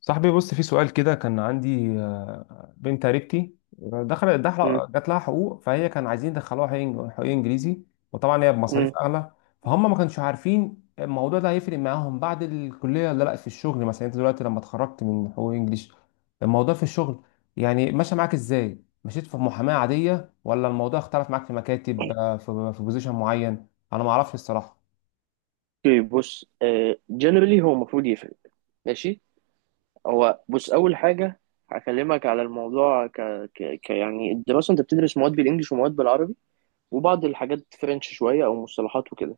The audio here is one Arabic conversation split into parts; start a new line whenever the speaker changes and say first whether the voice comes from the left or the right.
left: صاحبي بص في سؤال كده، كان عندي بنت قريبتي دخلت
right: مم.
left: دخل جات لها حقوق، فهي كان عايزين يدخلوها حقوق. حقوق انجليزي، وطبعا هي
right: مم.
left: بمصاريف اغلى. فهم ما كانش عارفين الموضوع ده هيفرق معاهم بعد الكليه ولا لا في الشغل. مثلا انت دلوقتي لما اتخرجت من حقوق انجليش، الموضوع في الشغل يعني ماشي معاك ازاي؟ مشيت في محاماه عاديه ولا الموضوع اختلف معاك في مكاتب، في بوزيشن معين؟ انا ما اعرفش الصراحه.
right: اوكي. بص، جنرالي هو المفروض يفرق. ماشي. هو بص، اول حاجه هكلمك على الموضوع ك... ك... ك يعني الدراسه، انت بتدرس مواد بالانجلش ومواد بالعربي، وبعض الحاجات فرنش شويه او مصطلحات وكده.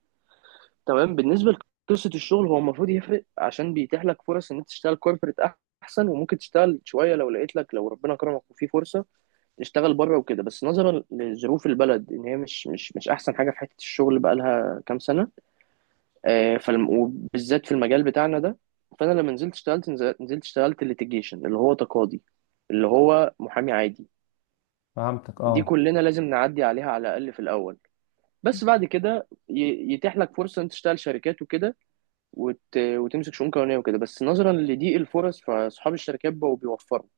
right: تمام. بالنسبه لقصه الشغل، هو المفروض يفرق عشان بيتيح لك فرص ان انت تشتغل كوربريت احسن، وممكن تشتغل شويه لو لقيت لك، لو ربنا كرمك وفي فرصه تشتغل بره وكده. بس نظرا لظروف البلد، ان هي مش احسن حاجه في حته الشغل بقالها كام سنه، وبالذات في المجال بتاعنا ده. فانا لما نزلت اشتغلت، نزلت اشتغلت ليتيجيشن اللي هو تقاضي، اللي هو محامي عادي.
left: فهمتك
right: دي
left: اه.
right: كلنا لازم نعدي عليها على الاقل في الاول. بس بعد كده يتيح لك فرصه انت تشتغل شركات وكده وتمسك شؤون قانونيه وكده. بس نظرا لضيق الفرص، فاصحاب الشركات بقوا بيوفروا.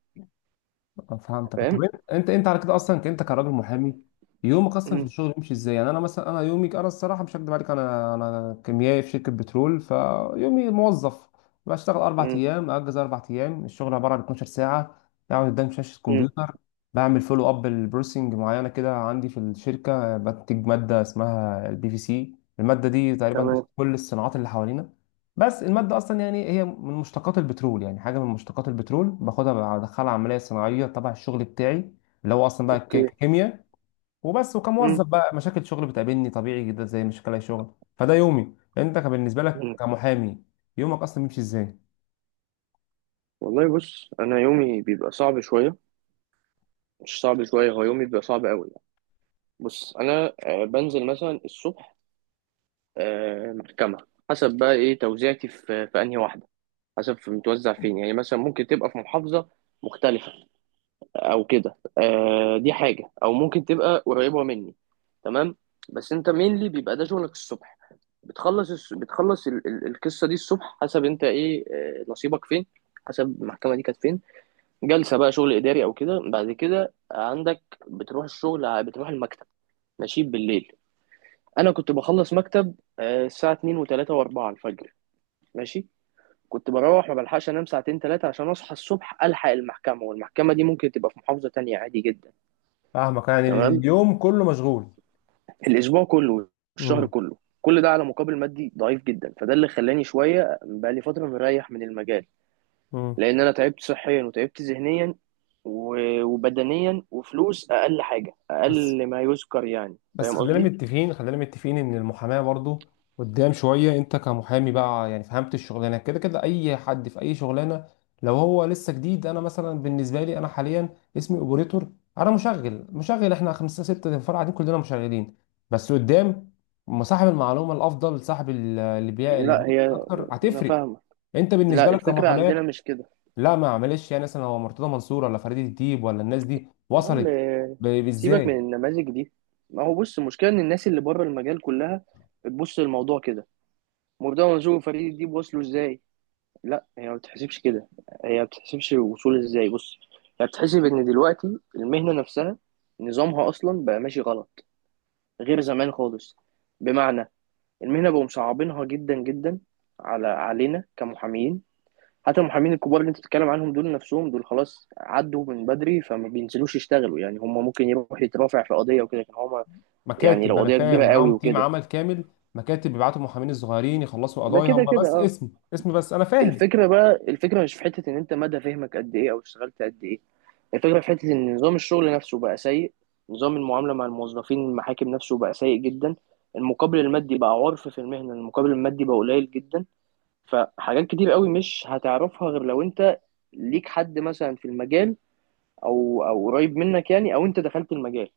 left: فهمتك. طب
right: فاهم.
left: انت، على كده اصلا، انت كراجل محامي، يومك اصلا في
right: م-
left: الشغل بيمشي ازاي؟ يعني انا مثلا، انا يومي، انا الصراحه مش هكدب عليك، انا كيميائي في شركه بترول. فيومي موظف بشتغل اربع
right: م-
left: ايام اجز اربع ايام، الشغل عباره عن 12 ساعه، اقعد قدام شاشه
right: م.
left: كمبيوتر، بعمل فولو اب لبروسنج معينه كده عندي في الشركه. بنتج ماده اسمها البي في سي، الماده دي تقريبا
right: تمام.
left: كل الصناعات اللي حوالينا. بس المادة أصلا يعني هي من مشتقات البترول، يعني حاجة من مشتقات البترول باخدها بدخلها عملية صناعية تبع الشغل بتاعي، اللي هو أصلا بقى
right: اوكي.
left: كيمياء وبس.
right: م-
left: وكموظف بقى، مشاكل شغل بتقابلني طبيعي جدا زي مشاكل أي شغل. فده يومي، أنت كان بالنسبة لك
right: م.
left: كمحامي يومك أصلا بيمشي إزاي؟
right: والله بص، انا يومي بيبقى صعب شويه. مش صعب شويه، هو يومي بيبقى صعب قوي. بص، انا بنزل مثلا الصبح محكمه. حسب بقى ايه توزيعتي في انهي واحده، حسب في متوزع فين. يعني مثلا ممكن تبقى في محافظه مختلفه او كده، دي حاجه. او ممكن تبقى قريبه مني. تمام. بس انت مينلي بيبقى ده شغلك الصبح. القصه دي الصبح، حسب انت ايه نصيبك فين، حسب المحكمه دي كانت فين، جلسه بقى شغل اداري او كده. بعد كده عندك بتروح الشغل، بتروح المكتب. ماشي بالليل. انا كنت بخلص مكتب الساعه 2 و3 و4 الفجر. ماشي. كنت بروح ما بلحقش انام ساعتين ثلاثه، عشان اصحى الصبح الحق المحكمه، والمحكمه دي ممكن تبقى في محافظه تانية عادي جدا.
left: فاهمك، يعني
right: تمام.
left: اليوم كله مشغول.
right: الاسبوع كله الشهر
left: امم،
right: كله، كل ده على مقابل مادي ضعيف جدا. فده اللي خلاني شويه بقى لي فتره مريح من المجال،
left: امم.
right: لان انا تعبت صحيا وتعبت ذهنيا وبدنيا، وفلوس اقل حاجه،
left: بس،
right: اقل ما يذكر. يعني
left: بس
right: فاهم
left: خلينا
right: قصدي؟
left: متفقين، خلينا متفقين ان المحاماه برضو قدام شويه. انت كمحامي بقى، يعني فهمت الشغلانه كده كده، اي حد في اي شغلانه لو هو لسه جديد. انا مثلا بالنسبه لي، انا حاليا اسمي اوبريتور، انا مشغل، احنا خمسه سته فرع قاعدين كلنا مشغلين. بس قدام ما صاحب المعلومه الافضل، صاحب اللي بيع،
right: يعني
left: اللي
right: لا،
left: بيعرف
right: هي
left: اكتر
right: انا
left: هتفرق.
right: فاهمه.
left: انت
right: لا،
left: بالنسبه لك
right: الفكره عندنا
left: كمحاماه،
right: مش كده.
left: لا ما معلش، يعني مثلا هو مرتضى منصور ولا فريد الديب ولا الناس دي
right: يا عم
left: وصلت
right: سيبك من
left: ازاي؟
right: النماذج دي. ما هو بص، المشكله ان الناس اللي بره المجال كلها بتبص للموضوع كده، وده منظور فريد دي بوصله ازاي. لا هي ما بتحسبش كده، هي ما بتحسبش الوصول ازاي. بص، هي بتحسب ان دلوقتي المهنه نفسها نظامها اصلا بقى ماشي غلط، غير زمان خالص. بمعنى، المهنه بقوا مصعبينها جدا جدا علينا كمحامين. حتى المحامين الكبار اللي انت بتتكلم عنهم دول، نفسهم دول خلاص عدوا من بدري فما بينزلوش يشتغلوا. يعني هم ممكن يروح يترافع في قضية وكده كان، هما يعني
left: مكاتب،
right: لو
left: انا
right: قضية
left: فاهم،
right: كبيرة قوي
left: معاهم تيم
right: وكده.
left: عمل كامل. مكاتب بيبعتوا المحامين الصغيرين يخلصوا
right: ده
left: قضايا، هم
right: كده كده
left: بس
right: اه.
left: اسم، اسم، بس انا فاهم.
right: الفكرة بقى، الفكرة مش في حتة ان انت مدى فهمك قد ايه او اشتغلت قد ايه. الفكرة في حتة ان نظام الشغل نفسه بقى سيء، نظام المعاملة مع الموظفين المحاكم نفسه بقى سيء جدا، المقابل المادي بقى عرف في المهنة، المقابل المادي بقى قليل جدا. فحاجات كتير قوي مش هتعرفها غير لو انت ليك حد مثلا في المجال، او قريب منك يعني، او انت دخلت المجال.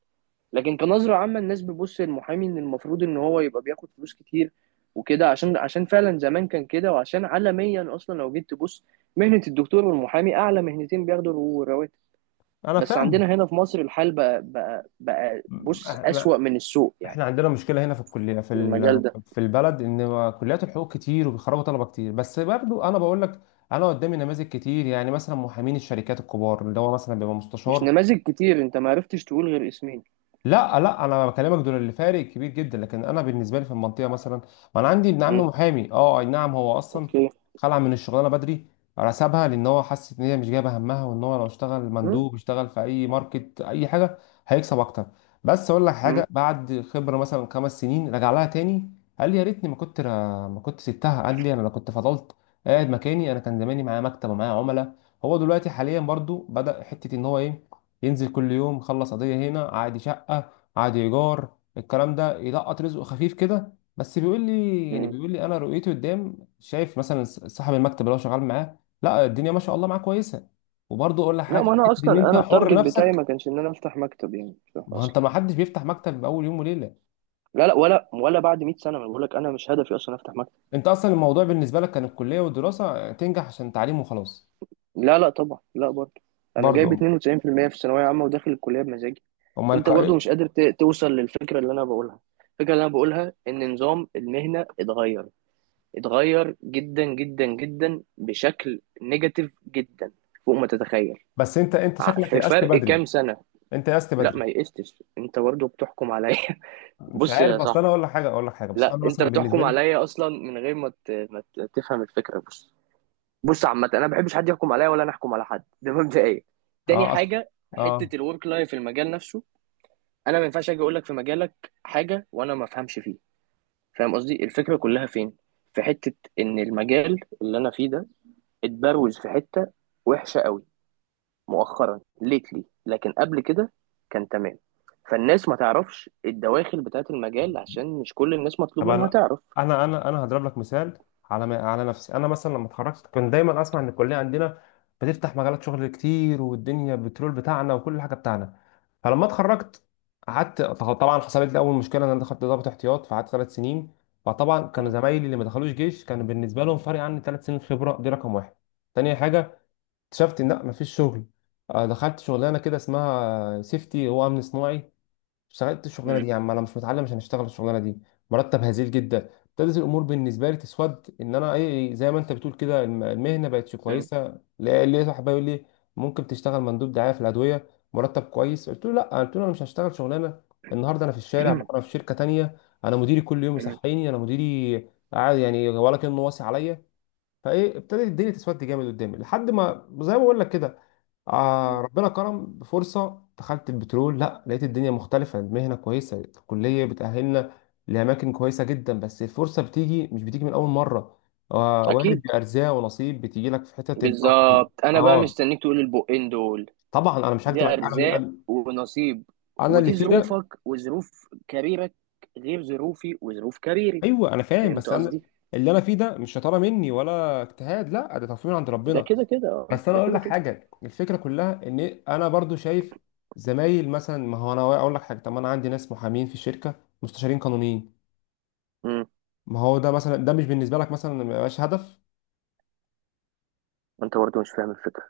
right: لكن كنظره عامه الناس بتبص للمحامي ان المفروض ان هو يبقى بياخد فلوس كتير وكده، عشان فعلا زمان كان كده، وعشان عالميا اصلا لو جيت تبص، مهنه الدكتور والمحامي اعلى مهنتين بياخدوا الرواتب.
left: انا
right: بس
left: فاهم.
right: عندنا هنا في مصر الحال بقى
left: م-.
right: بص اسوأ من السوق يعني،
left: احنا عندنا مشكله هنا في الكليه، في
right: في المجال ده.
left: في البلد، ان كليات الحقوق كتير وبيخرجوا طلبه كتير. بس برضو انا بقول لك، انا قدامي نماذج كتير. يعني مثلا محامين الشركات الكبار، اللي هو مثلا بيبقى
right: مش
left: مستشار.
right: نماذج كتير، انت ما عرفتش تقول غير اسمين.
left: لا لا، انا بكلمك دول اللي فارق كبير جدا. لكن انا بالنسبه لي في المنطقه مثلا، ما انا عندي ابن عمي
right: مم.
left: محامي. اه، اي نعم، هو اصلا
right: اوكي.
left: خلع من الشغلانه بدري، سابها لان هو حس ان هي مش جايبه همها، وان هو لو اشتغل
right: مم.
left: مندوب، اشتغل في اي ماركت، اي حاجه هيكسب اكتر. بس اقول لك
right: مم.
left: حاجه، بعد خبره مثلا خمس سنين رجع لها تاني. قال لي يا ريتني ما كنت ما كنت سبتها. قال لي انا لو كنت فضلت قاعد مكاني، انا كان زماني معايا مكتب ومعايا عملاء. هو دلوقتي حاليا برضو بدأ حته ان هو ايه، ينزل كل يوم يخلص قضية هنا عادي، شقة عادي، إيجار، الكلام ده، يلقط رزقه خفيف كده. بس بيقول لي، يعني
right: مم.
left: بيقول لي أنا رؤيتي قدام شايف مثلا صاحب المكتب اللي هو شغال معاه، لا الدنيا ما شاء الله معاه كويسة. وبرضه أقول لك
right: لا،
left: حاجة،
right: ما انا
left: حتة إن
right: اصلا
left: أنت
right: انا
left: حر
right: التارجت
left: نفسك.
right: بتاعي ما كانش ان انا افتح مكتب يعني
left: ما هو
right: اصلا.
left: أنت، ما حدش بيفتح مكتب بأول يوم وليلة.
right: لا لا، ولا بعد 100 سنة ما بقول لك، انا مش هدفي اصلا افتح مكتب.
left: أنت أصلا الموضوع بالنسبة لك كان الكلية والدراسة تنجح عشان تعليم وخلاص.
right: لا لا طبعا، لا برضه. انا جايب
left: برضه.
right: 92% في المية في الثانوية عامة، وداخل الكلية بمزاجي.
left: أمال
right: انت برضه مش قادر توصل للفكرة اللي انا بقولها. الفكرة اللي انا بقولها ان نظام المهنة اتغير، اتغير جدا جدا جدا بشكل نيجاتيف جدا، فوق ما تتخيل.
left: بس أنت، شكلك
right: في
left: يأست
right: فرق
left: بدري.
right: كام سنة.
left: أنت يأست
right: لا
left: بدري.
right: ما يقستش، انت برضه بتحكم عليا.
left: مش
right: بص يا
left: عارف، أصل أنا
right: صاحبي،
left: أقول لك حاجة، أقول لك حاجة، بس
right: لا
left: أنا
right: انت
left: مثلا بالنسبة
right: بتحكم
left: لي.
right: عليا اصلا من غير ما تفهم الفكرة. بص، بص عامة، انا ما بحبش حد يحكم عليا، ولا انا احكم على حد، ده مبدئيا. تاني
left: اه اصلا.
right: حاجة،
left: اه.
right: حتة الورك لايف في المجال نفسه، انا ما ينفعش اجي اقول لك في مجالك حاجة وانا ما افهمش فيه. فاهم قصدي؟ الفكرة كلها فين؟ في حتة ان المجال اللي انا فيه ده اتبروز في حتة وحشة قوي مؤخرا ليتلي، لكن قبل كده كان تمام. فالناس ما تعرفش الدواخل بتاعت المجال عشان مش كل الناس مطلوب
left: طب
right: منها
left: انا،
right: تعرف.
left: هضرب لك مثال على على نفسي. انا مثلا لما اتخرجت، كنت دايما اسمع ان الكليه عندنا بتفتح مجالات شغل كتير، والدنيا بترول بتاعنا وكل حاجه بتاعنا. فلما اتخرجت، قعدت طبعا حصلت لي اول مشكله، ان انا دخلت ضابط احتياط فقعدت ثلاث سنين. فطبعا كانوا
right: م-
left: زمايلي اللي ما دخلوش جيش، كان بالنسبه لهم فرق عني ثلاث سنين خبره، دي رقم واحد. تاني حاجه، اكتشفت ان لا مفيش شغل. دخلت شغلانه كده اسمها سيفتي، هو امن صناعي. اشتغلت الشغلانه
right: م-
left: دي، يا عم انا مش متعلم عشان اشتغل الشغلانه دي. مرتب هزيل جدا. ابتدت الامور بالنسبه لي تسود، ان انا ايه، زي ما انت بتقول كده، المهنه بقتش
right: م-
left: كويسه. لقيت واحد بيقول لي ممكن تشتغل مندوب دعايه في الادويه، مرتب كويس. قلت له لا، قلت له انا مش هشتغل شغلانه، النهارده انا في الشارع بكره في شركه تانية. انا مديري كل يوم
right: م-
left: يصحيني، انا مديري قاعد يعني ولا كانه واصي عليا. فايه، ابتدت الدنيا تسود جامد قدامي، لحد ما زي ما بقول لك كده،
right: م-
left: آه ربنا كرم بفرصة، دخلت البترول، لا لقيت الدنيا مختلفة، المهنة كويسة، الكلية بتأهلنا لأماكن كويسة جدا. بس الفرصة بتيجي، مش بتيجي من أول مرة، آه، وارد
right: اكيد.
left: بأرزاق ونصيب، بتيجي لك في حتة أنت أصلا.
right: بالظبط. انا بقى
left: آه
right: مستنيك تقول البقين دول.
left: طبعا، أنا مش
right: دي
left: هكتب عليك.
right: ارزاق
left: أنا،
right: ونصيب،
left: أنا اللي
right: ودي
left: فيه ده.
right: ظروفك وظروف كاريرك، غير ظروفي وظروف كاريري.
left: ايوه انا فاهم.
right: فهمت
left: بس انا
right: قصدي.
left: اللي انا فيه ده مش شطاره مني ولا اجتهاد، لا ده تصميم عند
right: ده
left: ربنا.
right: كده كده اه،
left: بس انا
right: ده
left: اقول
right: كده
left: لك
right: كده.
left: حاجه، الفكره كلها ان انا برضو شايف زمايل مثلا. ما هو انا اقول لك حاجه، طب ما انا عندي ناس محامين في الشركه، مستشارين قانونيين.
right: امم.
left: ما هو ده مثلا، ده مش بالنسبه لك مثلا ما يبقاش هدف؟
right: انت برضه مش فاهم الفكره.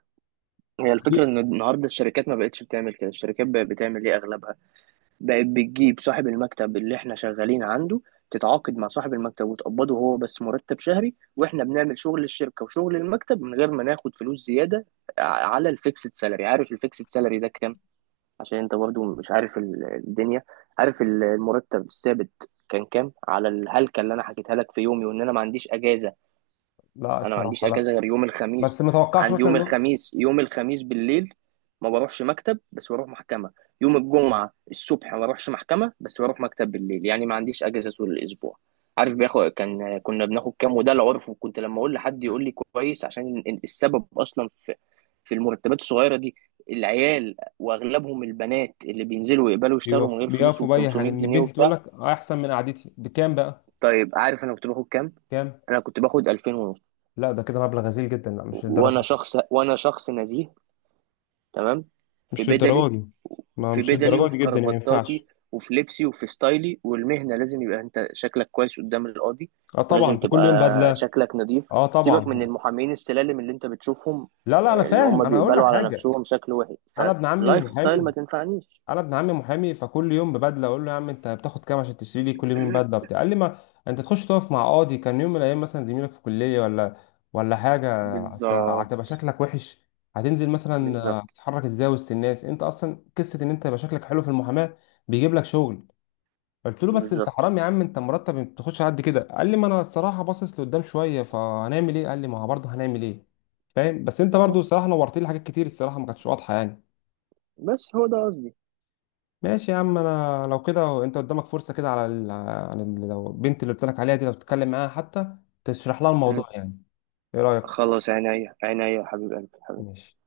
right: هي الفكره ان النهارده الشركات ما بقتش بتعمل كده. الشركات بقت بتعمل ايه اغلبها؟ بقت بتجيب صاحب المكتب اللي احنا شغالين عنده، تتعاقد مع صاحب المكتب وتقبضه هو بس مرتب شهري، واحنا بنعمل شغل الشركة وشغل المكتب من غير ما ناخد فلوس زيادة، على الفيكسد سالري. عارف الفيكسد سالري ده كام؟ عشان انت برضو مش عارف الدنيا. عارف المرتب الثابت كان كام على الهلكة اللي انا حكيتها لك في يومي، وان انا ما عنديش اجازة.
left: لا
right: انا ما عنديش
left: الصراحه لا،
right: اجازه غير يوم
left: بس
right: الخميس،
left: ما توقعش
right: عندي
left: مثلا
right: يوم
left: انه،
right: الخميس. يوم الخميس بالليل ما بروحش مكتب بس بروح محكمه، يوم الجمعه الصبح ما بروحش محكمه بس بروح مكتب بالليل. يعني ما عنديش اجازه طول الاسبوع. عارف بياخد كان كنا بناخد كام؟ وده العرف. وكنت لما اقول لحد يقول لي كويس، عشان السبب اصلا في المرتبات الصغيره دي، العيال واغلبهم البنات اللي بينزلوا يقبلوا يشتغلوا من غير فلوس
left: بيقفوا
right: وب
left: باي حاجه،
right: 500
left: ان
right: جنيه
left: البنت تقول
right: وبتاع.
left: لك احسن من قعدتي بكام بقى.
right: طيب عارف انا كنت باخد كام؟
left: كام؟
right: انا كنت باخد 2000 ونص.
left: لا ده كده مبلغ غزير جدا، لا مش للدرجه
right: وانا
left: دي.
right: شخص، وانا شخص نزيه، تمام، في
left: مش
right: بدلي،
left: للدرجه دي. ما
right: في
left: مش
right: بدلي
left: للدرجه
right: وفي
left: دي جدا، ما
right: كرافتاتي
left: ينفعش.
right: وفي لبسي وفي ستايلي، والمهنة لازم يبقى انت شكلك كويس قدام القاضي،
left: اه طبعا،
right: ولازم
left: انت كل
right: تبقى
left: يوم بدله.
right: شكلك نظيف.
left: اه
right: سيبك من
left: طبعا.
right: المحامين السلالم اللي انت بتشوفهم،
left: لا لا انا
right: اللي
left: فاهم،
right: هم
left: انا هقول لك
right: بيقبلوا على
left: حاجه.
right: نفسهم شكل وحش.
left: انا ابن عمي
right: فلايف ستايل ما
left: محامي.
right: تنفعنيش.
left: انا ابن عمي محامي، فكل يوم ببدله، اقول له يا عم انت بتاخد كام عشان تشتري لي كل يوم بدله وبتاع. قال لي ما انت تخش تقف مع قاضي كان يوم من الايام مثلا زميلك في كليه، ولا، ولا حاجه، هتبقى
right: بالظبط.
left: شكلك وحش. هتنزل مثلا،
right: بالظبط.
left: تتحرك ازاي وسط الناس. انت اصلا قصه ان انت يبقى شكلك حلو في المحاماه بيجيب لك شغل. قلت له بس انت
right: بالظبط.
left: حرام يا عم، انت مرتب ما بتاخدش على قد كده. قال لي ما انا الصراحه باصص لقدام شويه، فهنعمل ايه؟ قال لي ما هو برضه هنعمل ايه؟ فاهم. بس انت برضه
right: بالظبط.
left: الصراحه نورت لي حاجات كتير، الصراحه ما كانتش واضحه يعني.
right: بس هو ده قصدي.
left: ماشي يا عم، انا لو كده انت قدامك فرصه كده، على لو البنت اللي قلت لك عليها دي لو تتكلم معاها حتى، تشرح لها
right: مم.
left: الموضوع يعني، ايه رايك؟
right: خلاص، عينيا عينيا يا حبيب قلبي حبيبي.
left: ماشي.